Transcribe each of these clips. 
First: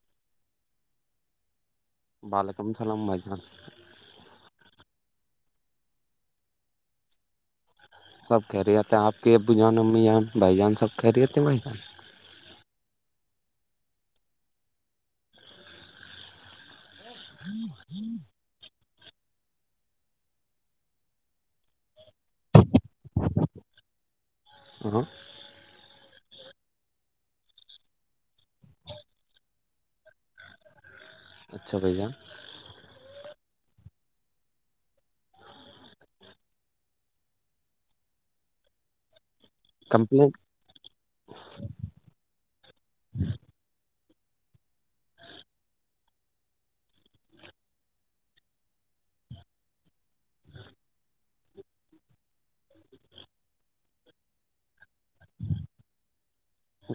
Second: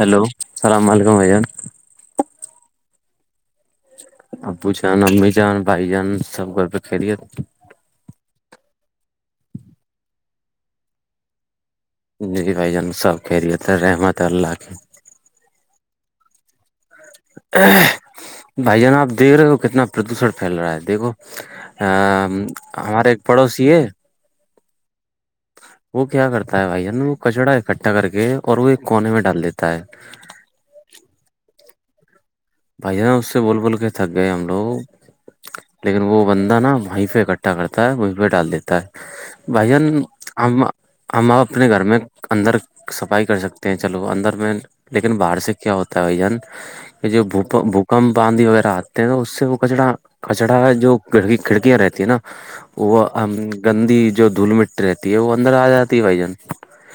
Hello السلام علیکم بھان وعلیکم السلام بھائی جان ابو چن امی چن بائی جان سب گھر پہ خھیری تھ سب کہہ رہی آتےے آپ کے ابو جان امی جان بھائی جان سب کہہ رہیتے ہیں بھائی جان جی جی بھائی جان سب کہ ریے رحمت اللہ کے بھائی جان آپ دیکھ رہے ہو کتنا پردوشن پھیل رہا ہے دیکھو ہمارے ایک پڑوسی ہے [inaudible] وہ کیا کرتا ہے بھائی جان وہ کچڑا اکٹھا کر کے اور وہ ایک کونے میں ڈال دیتا ہے اچھا بھائی جان بھائی جان اس سے بول بول کے تھک گئے ہم لوگ لیکن وہ بندہ نا وہیں پہ اکٹھا کرتا ہے وہیں پہ ڈال دیتا ہے بھائی کمپلینٹ ہم ہم آپ اپنے گھر میں اندر صفائی کر سکتے ہیں چلو اندر میں لیکن باہر سے کیا ہوتا ہے بھائی جان کہ جو بوکمپدھی وغیرہ آتے ہیں تو اس سے وہ کچرا کچڑا جو کھی کھڑکیاں رہتی ہے نا وہ ہم گندی جو دھول مٹی رہتی ہے وہ اندر آ جاتی ہے بھائی جان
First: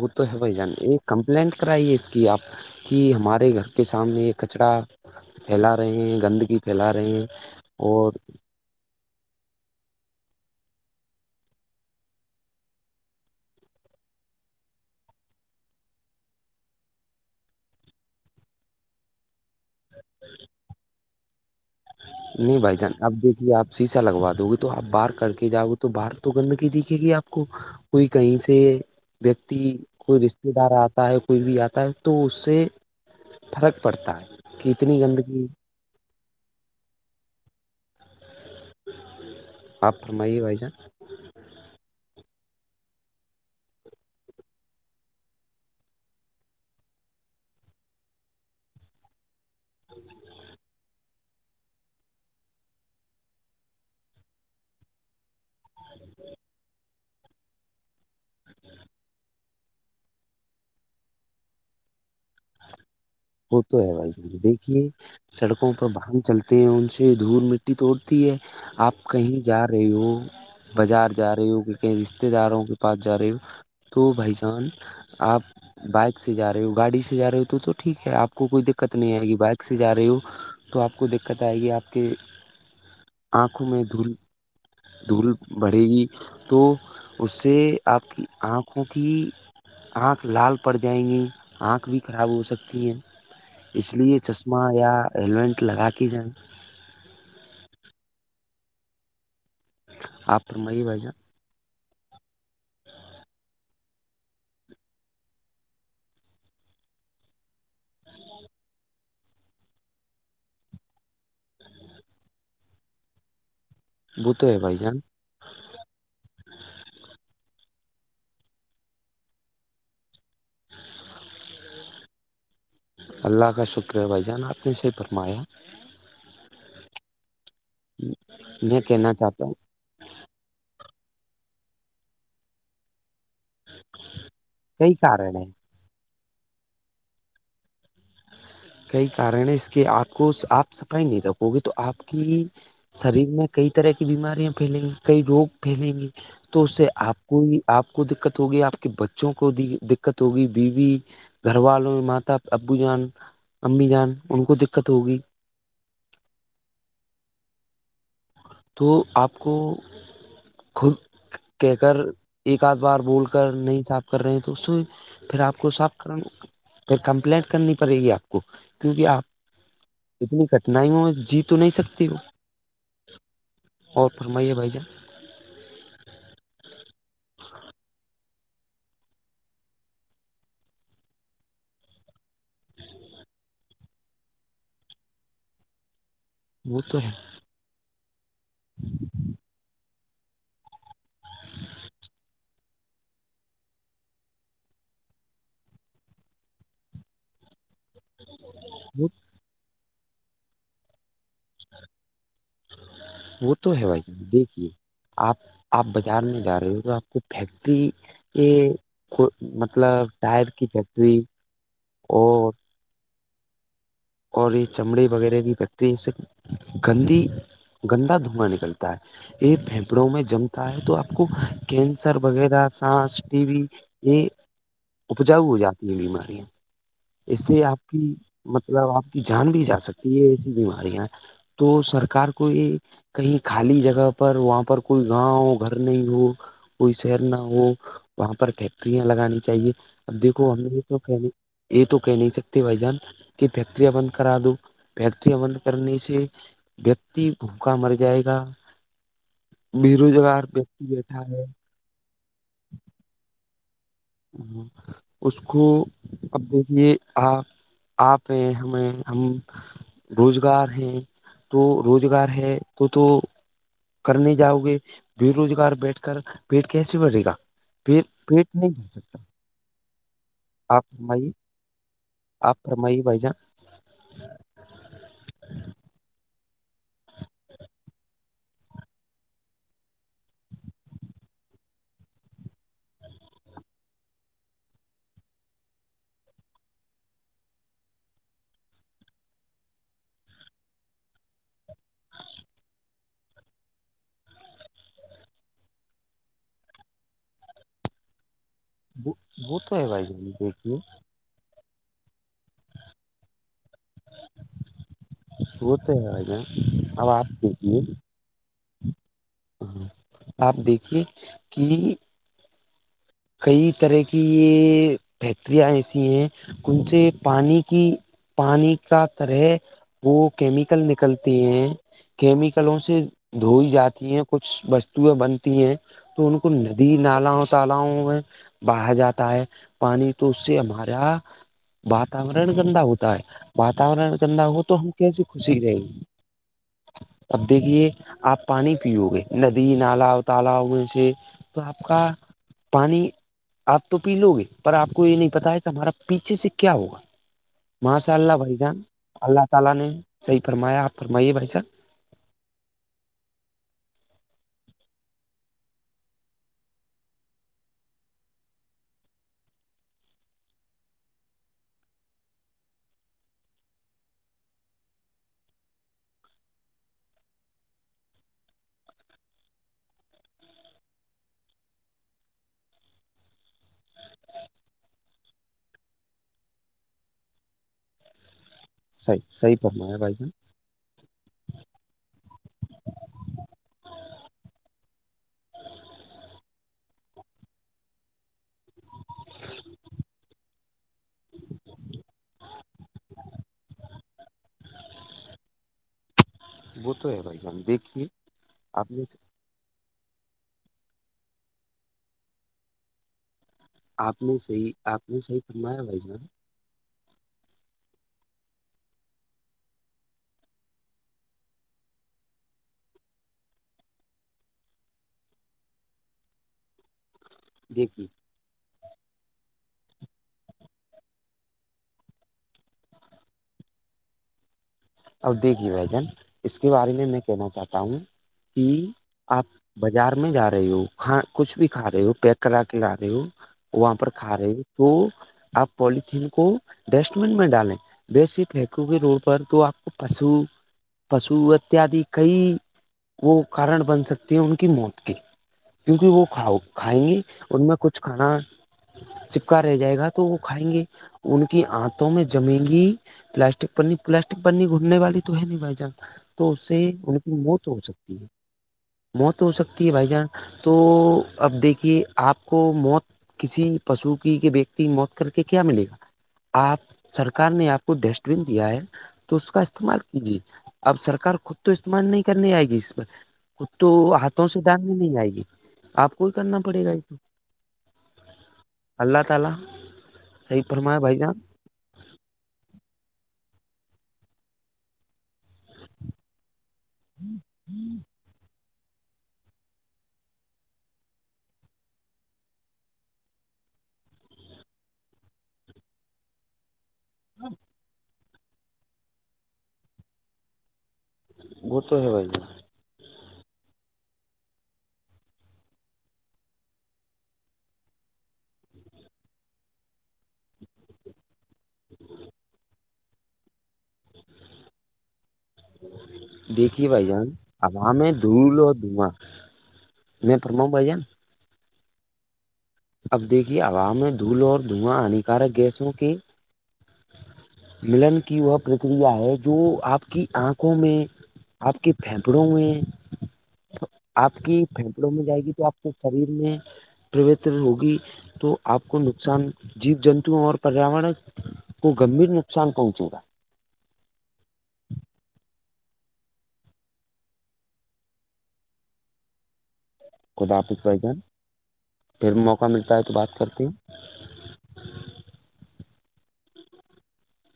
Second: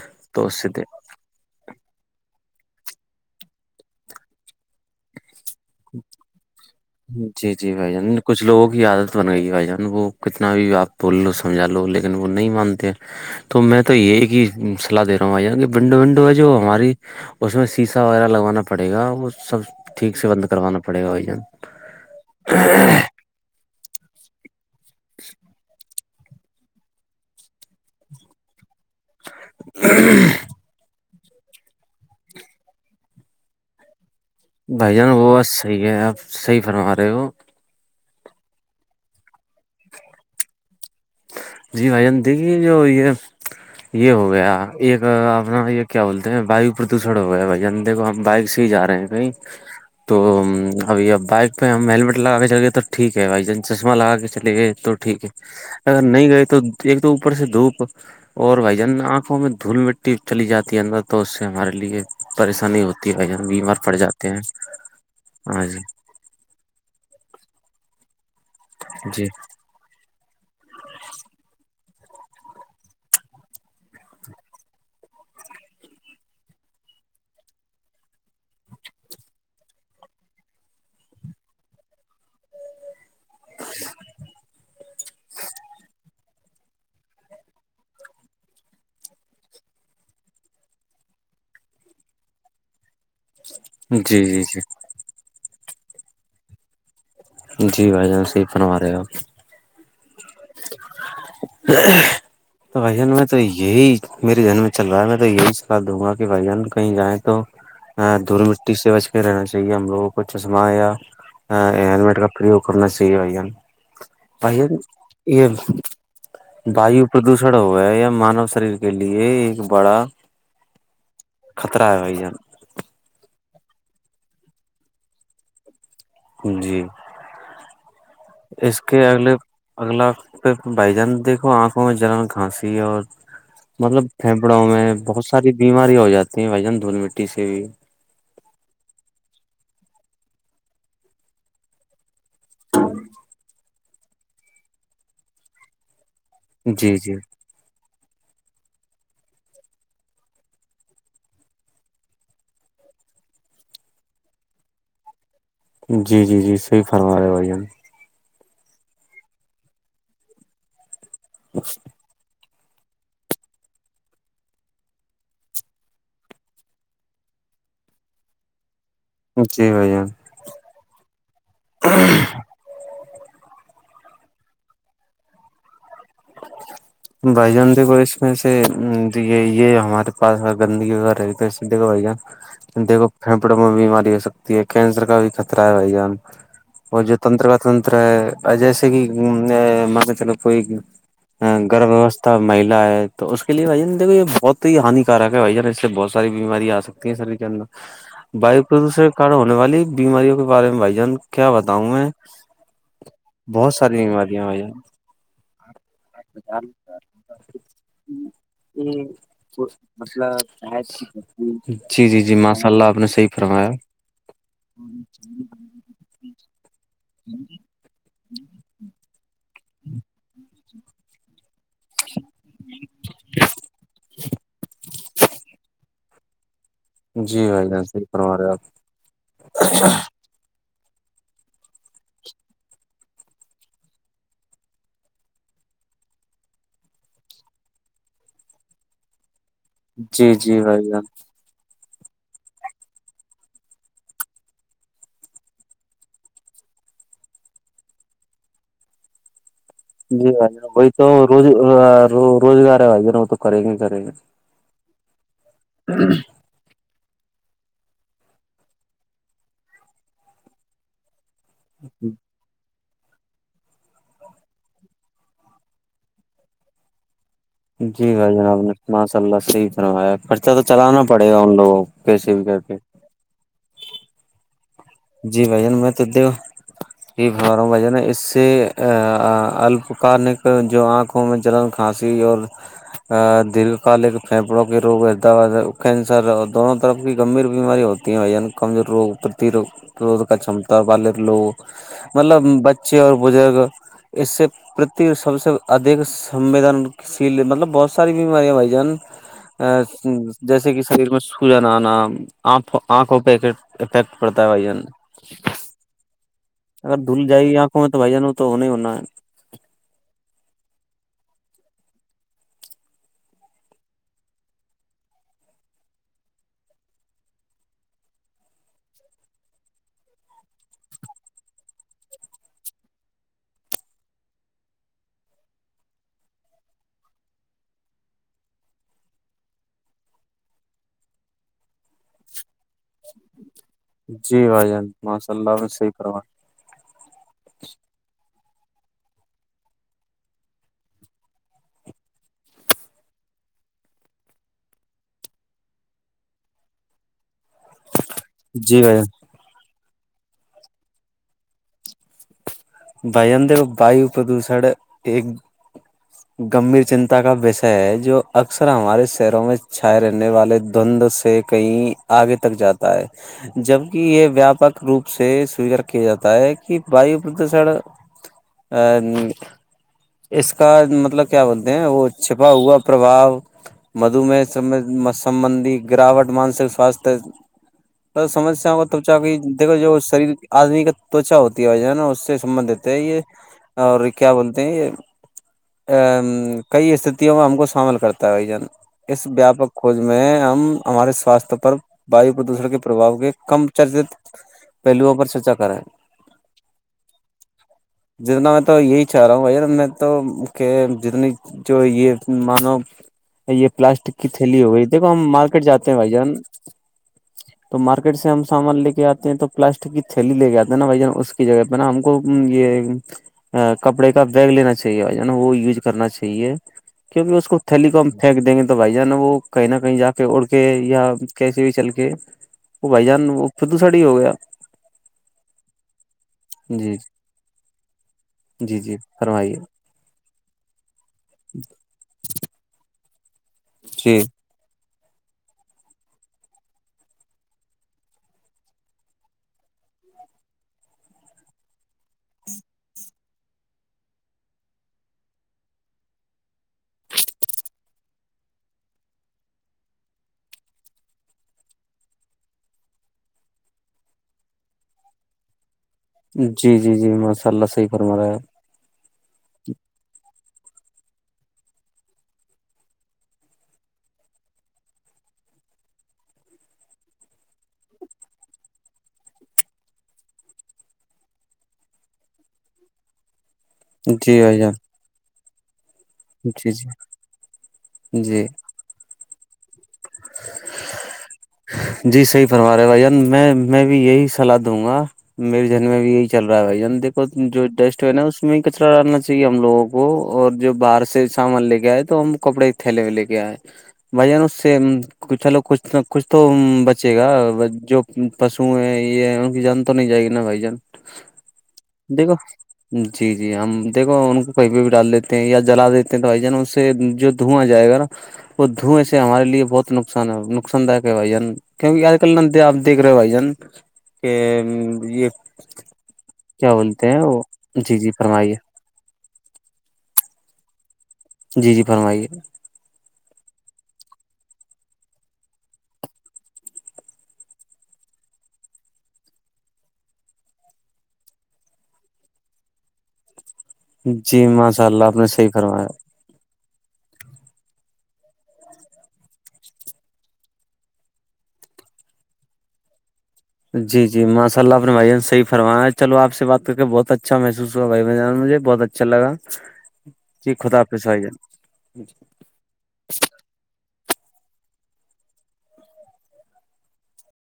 وہ تو ہیں بھائی اس جان سے کمپلینٹ کرائیے اس کی آپ کہ ہمارے گھر کے سامنے کچرا پھیلا رہے ہیں گندگی پھیلا رہے ہیں اور لوگ ہی آیاد بن گئی بھ جان وہ کتنا بھی آپ بول لو سمجھا لو لیکن وہ نہیں مانتے تو میں تو یہی ہی سلاح دے رہا ہوں آ ار ونڈو ونڈو ہے جو ہماری اس میں سیسا وغیرہ لگوانا پڑے گا وہ سب ٹھیک سے بند کرانا پڑے گا بھائی جان نہیں بھائی جان اب دیکھیے آپ شیسا لگوا دو گے تو آپ باہر کر کے جاؤ گے تو باہر تو گندگی دیکھے گی آپ کو کوئی کہیں سے ویکتی کوئی رشتے دار آتا ہے کوئی بھی آتا ہے تو اس سے فرق پڑتا ہے کہ بھائی اتنی جان وہ گندگی بات صحیح ہے آپ صحیح فرما رہے ہو آپ فرمائیے بھائی جان جی بھائی جان دیگھے جو یہ ہے یہ ہو گیا ایک اپنا یہ کیا بولتے ہیں باو پردوشن ہو گیا ہے بھائی انندے کو ہم بائک سے ہی جا رہے ہیں نہیں تو ابھی اب بائک پہ ہم ہیلمیٹ لگا کے چل گئے تو ٹھیک ہے بھائی ج چشمہ لگا کے چلے گئے تو ٹھیک ہے اگر نہیں گئے تو ایک تو اوپر سے دو اوپر اور بھائی جان آنکھوں میں دھول مٹی چلی جاتی ہے اندر تو اس سے ہمارے پریشانی ہوتی ہے بھائی جان وہ تو بیمار ہے پڑ جاتے بھائی ہیں دیکھیے ہاں سڑکوں جی پر بائکے چلتے ہیں ان سے دھول مٹی تو اڑتی ہے آپ جی کہیں جا رہ رہی ہوں بازار جا رہی ہوں کہ کہیں رشتے داروں کے پاس جا رہی ہوں تو بھائی جان آپ بائک سے جا رہے ہو گاڑی سے جا رہے ہو تو تو ٹھیک ہے آپ کو کوئی دقت نہیں آئے گی بائک سے جا رہی ہو تو آپ کو دقت آئے گی آپ کے ا [unintelligible] آنکھوں میں دھول دھول بڑھے گی تو اس سے آپ کی آنکھوں کی آنکھ لال پڑ جائیں گی آنکھ بھی خراب ہو سکتی اس لیے جی جی چشمہ یا ہیلمٹ لگا کے جائیں جی بھائی جان صحیح فرمارہے ہو آپ فرمائیں بھائی جان ا [unintelligible] تو بھائی جان میں تو یہی میرے جنم میں چل رہا ہے میں تو یہی سکھا دوں گا کہ بھائی جان کہیں جائیں تو دھول مٹی سے بچ کے رہنا چاہیے ہم لوگوں کو چشمہ یا ہیلمیٹ کا پریوک کرنا چاہئے بھائی جان وہ تو بھائی ہے جان یہ وایو پردوشن ہو ہے یہ مانو شریر کے لیے ایک بڑا خطرہ ہے بھائی جان اللہ کا شکر ہے بھائی جان آپ نے صحیح فرمایا جی اس میں کے کہنا اگلے چاہتا ہوں اگلا پ بھائی جان دیکھو آنکھوں میں جلن کھانسی ہے اور مطلب پھیپڑوں کئی میں بہت کارن ہیں ساری بیماری ہو جاتی ہیں بھائی جان دھول مٹی سے بھی کئی کارن ہے اس کے آپ کو آپ صفائی نہیں رکھو گے تو آپ کی شریر میں کئی طرح کی بیماریاں پھیلیں گی کئی روگ پھیلیں گی تو اس سے جی جی آپ کو آپ کو دقت ہوگی آپ کے بچوں کو دقت ہوگی بیوی گھر والوں ماتا ابو جان امی جان ان کو دقت ہوگی جی جی جی صحیح فرما رہے بھائی ہم تو آپ کو خود کہہ کر ایک آدھ بار بول کر نہیں صاف کر رہے ہیں تو اس پھر آپ کو صاف کرنا پھر کمپلینٹ کرنی پڑے گی آپ کو کیونکہ آپ جی بھائی جان اتنی کٹھناؤں میں جی تو نہیں سکتی وہ اور فرمائیے بھائی جان بھائی جان دیکھو اس وسے یہ یہ ہمارے پاس گندگی وغیرہ رہی تو دیکھو بھائی جان دیکھو پھیپڑوں میں بیماری ہو سکتی ہے کینسر کا بھی خطرہ ہے بھائی جان تو وہ ہے جو تنتر کا تنتر ہے جیسے کہ م چلو کوئی گرھ ویوستھا مہیلا ہے تو اس کےے بھائی جان دیکو یہ بہت ہی ہانیکارک ہے بھائی جان اس سے بہت ساری بیماری آ سکتی ہیں سریر کے اندر وایو پردوشن وہ کے کار ہونے والی [unintelligible] بیماریوں کے بارے میں بھائی جان کیا بتاؤں میں وہ بہت تو ہے بھائی ساری جان بیماریاں بھائی دیکھیے جان آپ آپ بازار میں جا رہے ہو تو آپ کو فیکٹری کے مطلب ٹائر کی فیکٹری جی جی جی اور ماشاء اللہ آپ نے صحیح فرمایا اور یہ چمڑے وغیرہ کی فیکٹری اس سے گندی گندا دھواں نکلتا ہے یہ پھیپڑوں میں جمتا ہے تو آپ کو کینسر وغیرہ سانس ٹی بی یہ اپجاؤ ہو جاتی ہیں بیماریاں جی اس سے بھائی جان آپ ہی کی فرما رہے ہو آپ مطلب آپ کی جان بھی جا سکتی یہ ایسی بیماریاں تو سرکار کو یہ کہیں خالی جگہ پر وہاں پر کوئی گاؤں ہو گھر نہیں ہو کوئی شہر نہ ہو وہاں پر فیکٹریاں لگانی چاہیے اب جی دیکھو جی ہمیں یہ بھائی تو جان یہ تو کہ نہیں سکتے بھائی جان [unintelligible] کہ فیکٹریاں بند کرا دو فیکٹریاں بند کرنے سے ویکتی بھوکا مر جائے گا بے جی روزگار بھائی جان ویکتی وہی تو بیٹھا ہے روز [unintelligible] روزگار آے ن ہو تو کریے گ کرریے گا [unintelligible] ہ اس کو اب دیکھیے آپ آپ ہیں ہمیں ہم روزگار ہیں تو روزگار ہے تو تو کرنے جاؤ گے بے روزگار بیٹھ کر پیٹ کیسے بڑھے گا پیٹ جی ہائی پیٹ جناب نہیں نے بھر [unintelligible] سکتا اللہ صحی طرح آ خرچہ تو آپ چلانا پڑے گا ان لوگوں کیسے بھی کر کے [unintelligible] بائی بائی جا [unintelligible] جی بھ جان میں تود [unintelligible] یہ بار بجن اس سے اپ کالک جو آنکھ [unintelligible] آکھوں میں چلن کھانسی اور [unintelligible] درھ کال ایک پھیپڑوں کے روگ حیدرآباد کینسر اور دونوں طرف کی گمبھیر بیماری ہوتی [unintelligible] کمزور روگ پرتی روگ کا چمتا بال لوگ مطلب بچے اور بزرگ اس سے پرتی سب سے ادھ سنویدن شیل مطلب بہت ساری بیماریاں بائی وہ وہ تو ہے بھائی جان [unintelligible] دیکھیے جیسے کہ شریر میں جان آ نا آنکھ آنکھوں پہ افیکٹ پڑتا ہے بھائی جان ہوتے ہے آ اگر دھل جائے گی آنکھوں میں تو بھائی جانوں تو نہیں ہونا ہے [unintelligible] ہ آپ دیکھیے کہ کئی طرح کی یہ فیکٹریاں ایسی ہیں ان سے پانی کی پانی کا طرح وہ کیمیکل نکلتی ہیں کیمیکلوں سے دھوئی جاتی ہیں کچھ وستوئیں بنتی ہیں تو ان کو ندی نالا تالؤ باہر جاتا ہے پانی تو اس سے ہمارا واتورن گندا ہوتا ہے واتورن گندا جی ہو بھائی تو ہم جان کیسے ماشاء خوشی اللہ میں رہیں صحیح گے کروا اب دیکھیے آپ پانی پیو گے ندی نالا تالا ہوئے سے تو آپ کا پانی آپ تو پی لو گے پر آ کو یہ نہیں پتا ہے کہ ہمارا پیچھے سے کیا ہوگا ماشاءاللہ بھائی جان اللہ تعالی نے صحیح فرمایا فرمائیے بھائی [unintelligible] بجن تو واو پردوشن ایک گمبھیر چنتا کا وشے ہے جو اکثر ہمارے شہروں میں چھائے رہنے والے دند سے کہیں آگے تک جاتا ہے جبک یہ ویاپک روپ سے سویکار کیا جاتا ہے کہ وو [unintelligible] تو سڑا ا [unintelligible] اس کا مطلب کیا بولتے ہیں وہ چھپا ہوا پرباؤ مدومہ سمبندی گراوٹ مانسک سواستھ تو سمسیاں کا توچا صحیح کی صحیح دیکھو جو فرمایا بھائی جان شریر آدمی کا تچا ہوتی ہےج ہے نا سے سبھ ہے یہ اور کیا بولتے ہیں یہ [unintelligible] ا کئی استتوں میں ہم کو شامل کرتا ہے ج اس ویاپک کھوج میں ہم ہمارے سوستھ پر وایو پردوشن کے پرباؤ کے کم چرچت پہلوؤ پر چرچا کرایں وہ تو ہے بھائی جان دیکھیے جتنا میں تو آپ نے یہی چاہ رہا ہوں بھار میں تو کہ جتنی جو یہ مانو یہ پلاسٹک آپ کی نے تھیلی صحیح ہو گئی آپ دیکھو نے ہم صحیح مارکیٹ فرمایا جاتے ہیں بھائی جان تو مارکیٹ سے ہم سامان لے کے آتے ہیں تو پلاسٹک کی تھیلی لے کے آتے نا بھائی جان اس کی جگہ پہ م ہم کو یہ کپڑے کا بیگ لینا چاہیے نا وہ یوز کرنا چاہیے کیونکہ اس کو تھلی کو دیکھیے پھینک دیں گے تو بھائی جانا وہ کہیں نہ کہیں جا کے اڑ کے یا کیسے بھی چل کے وہ بھائی جان وہ پدو ساڑی ہو گیا ادگی بجن اس کے بارے جی میں میں کہنا چاہتا ہوں کہ جی جی آپ فرمائیے بازار میں جا رہے ہو ک کچھ بھی کھا رہے ہو پیک کرا کے جا رہے ہو وہاں پر جی کھا رہے ہو تو آپ پولیتھیین کو ڈسٹ بین میں ڈالیں وی صر پھیکوں گی روڈ پر تو آپ کو پشو پشو اتیاد کئی وہ کارن بن سکتے ہیں ان کی موت کے کیونکہ وہ ک کھائیں گی ان میں کچھ کھانا چپکا رہ جائے گا تو وہ کھائیں گے ان کی آنتوں میں جمیں گی پلاسٹک پنی پلاسٹک پنی گھٹنے والی تو ہے نہیں بھائی جان تو اس جی سے جی جی ان کی ماشاء اللہ موت ہو صحیح فرما سکتی ہے رہا موت ہو سکتی ہے بھائی جان تو اب دیکھیے آپ کو موت کسی پشو کی کے ویکتی کی موت کر کے کیا ملے گا آپ سرکار نے آپ کو ڈسٹ بین دیا ہے تو اس کا استعمال کیجیے اب سرک خود تو استعمال نہیں کرنی آئے گی اس پر خ تو آپ۔ جی ہاتھوں سے بھائی جان ڈالنے نہیں آئے گی آپ کوئی کرنا جی پڑے جی گا اس جی تو ا جی صحیح فرما رہے ہیں بھائی میں میں بھی یہی سلاح دوں گا میرے جن میں بھی یہی چل رہا ہےھائی دیکھو جو ڈسٹ ن ہے اس میں کچرا ڈالنا چاہیے ہم لوگوں کو اور جو باہر سے سامان لے کے آئے تو ہم کپڑے تھیلے میں لے کے آئے بھ ن اس سے چلو کچھ کچھ تو بچے گا جو پشو ہیں یہ ہے ان کی جان تو نہیں جائے گی نا بھائی جان وہ تو ہے بھائی دیکھو جی جی ہم دیکھو ان کو کہیں پہ بھی ڈال دیتے ہیں یا جلا دیتے ہیں تو بائی جان اس سے جو دھواں جائے گا نا وہ دھویں سے ہمارے لیے بہت نقصان ہے نقصان داک ہے بھائی جان کیونکہ آج کل ن دپ دیکھ رہے ہو بھائی جان کہ یہ جان کیا دیکھیے بھائی بولتے ہیں جان وہ ہوا جی جی میں فرمائیے دھول اور میں پرماؤ بھائی جان جی جی فرمائیے اب دیکھیے عوام میں دھول اور دھواں ہانیکارک گیسوں کی ملن کی وہ پرکریا ہے جو آپ کی آنکھوں میں آپ کے پھیپھڑوں میں تو آپ جی کی ماشاء اللہ پھیپڑوں آپ میں نے جائے صحیح گی تو آپ فرمایا کے شریر میں پوت ہوگی تو آپ کو نقصان جیب جنتو اور پریاور وہ گمبھیر نقصان پہنچے گا جی جی ماشء اللہ اپ نے بھائی نے صح فرایا چلو آ سے بات کر کے بہت اچھا محس ہوا بھائی مجھے بہت اچھا چلگا خود آاپس بہ جان پھر موقع ملتا ہے تو بات کرتے ہیں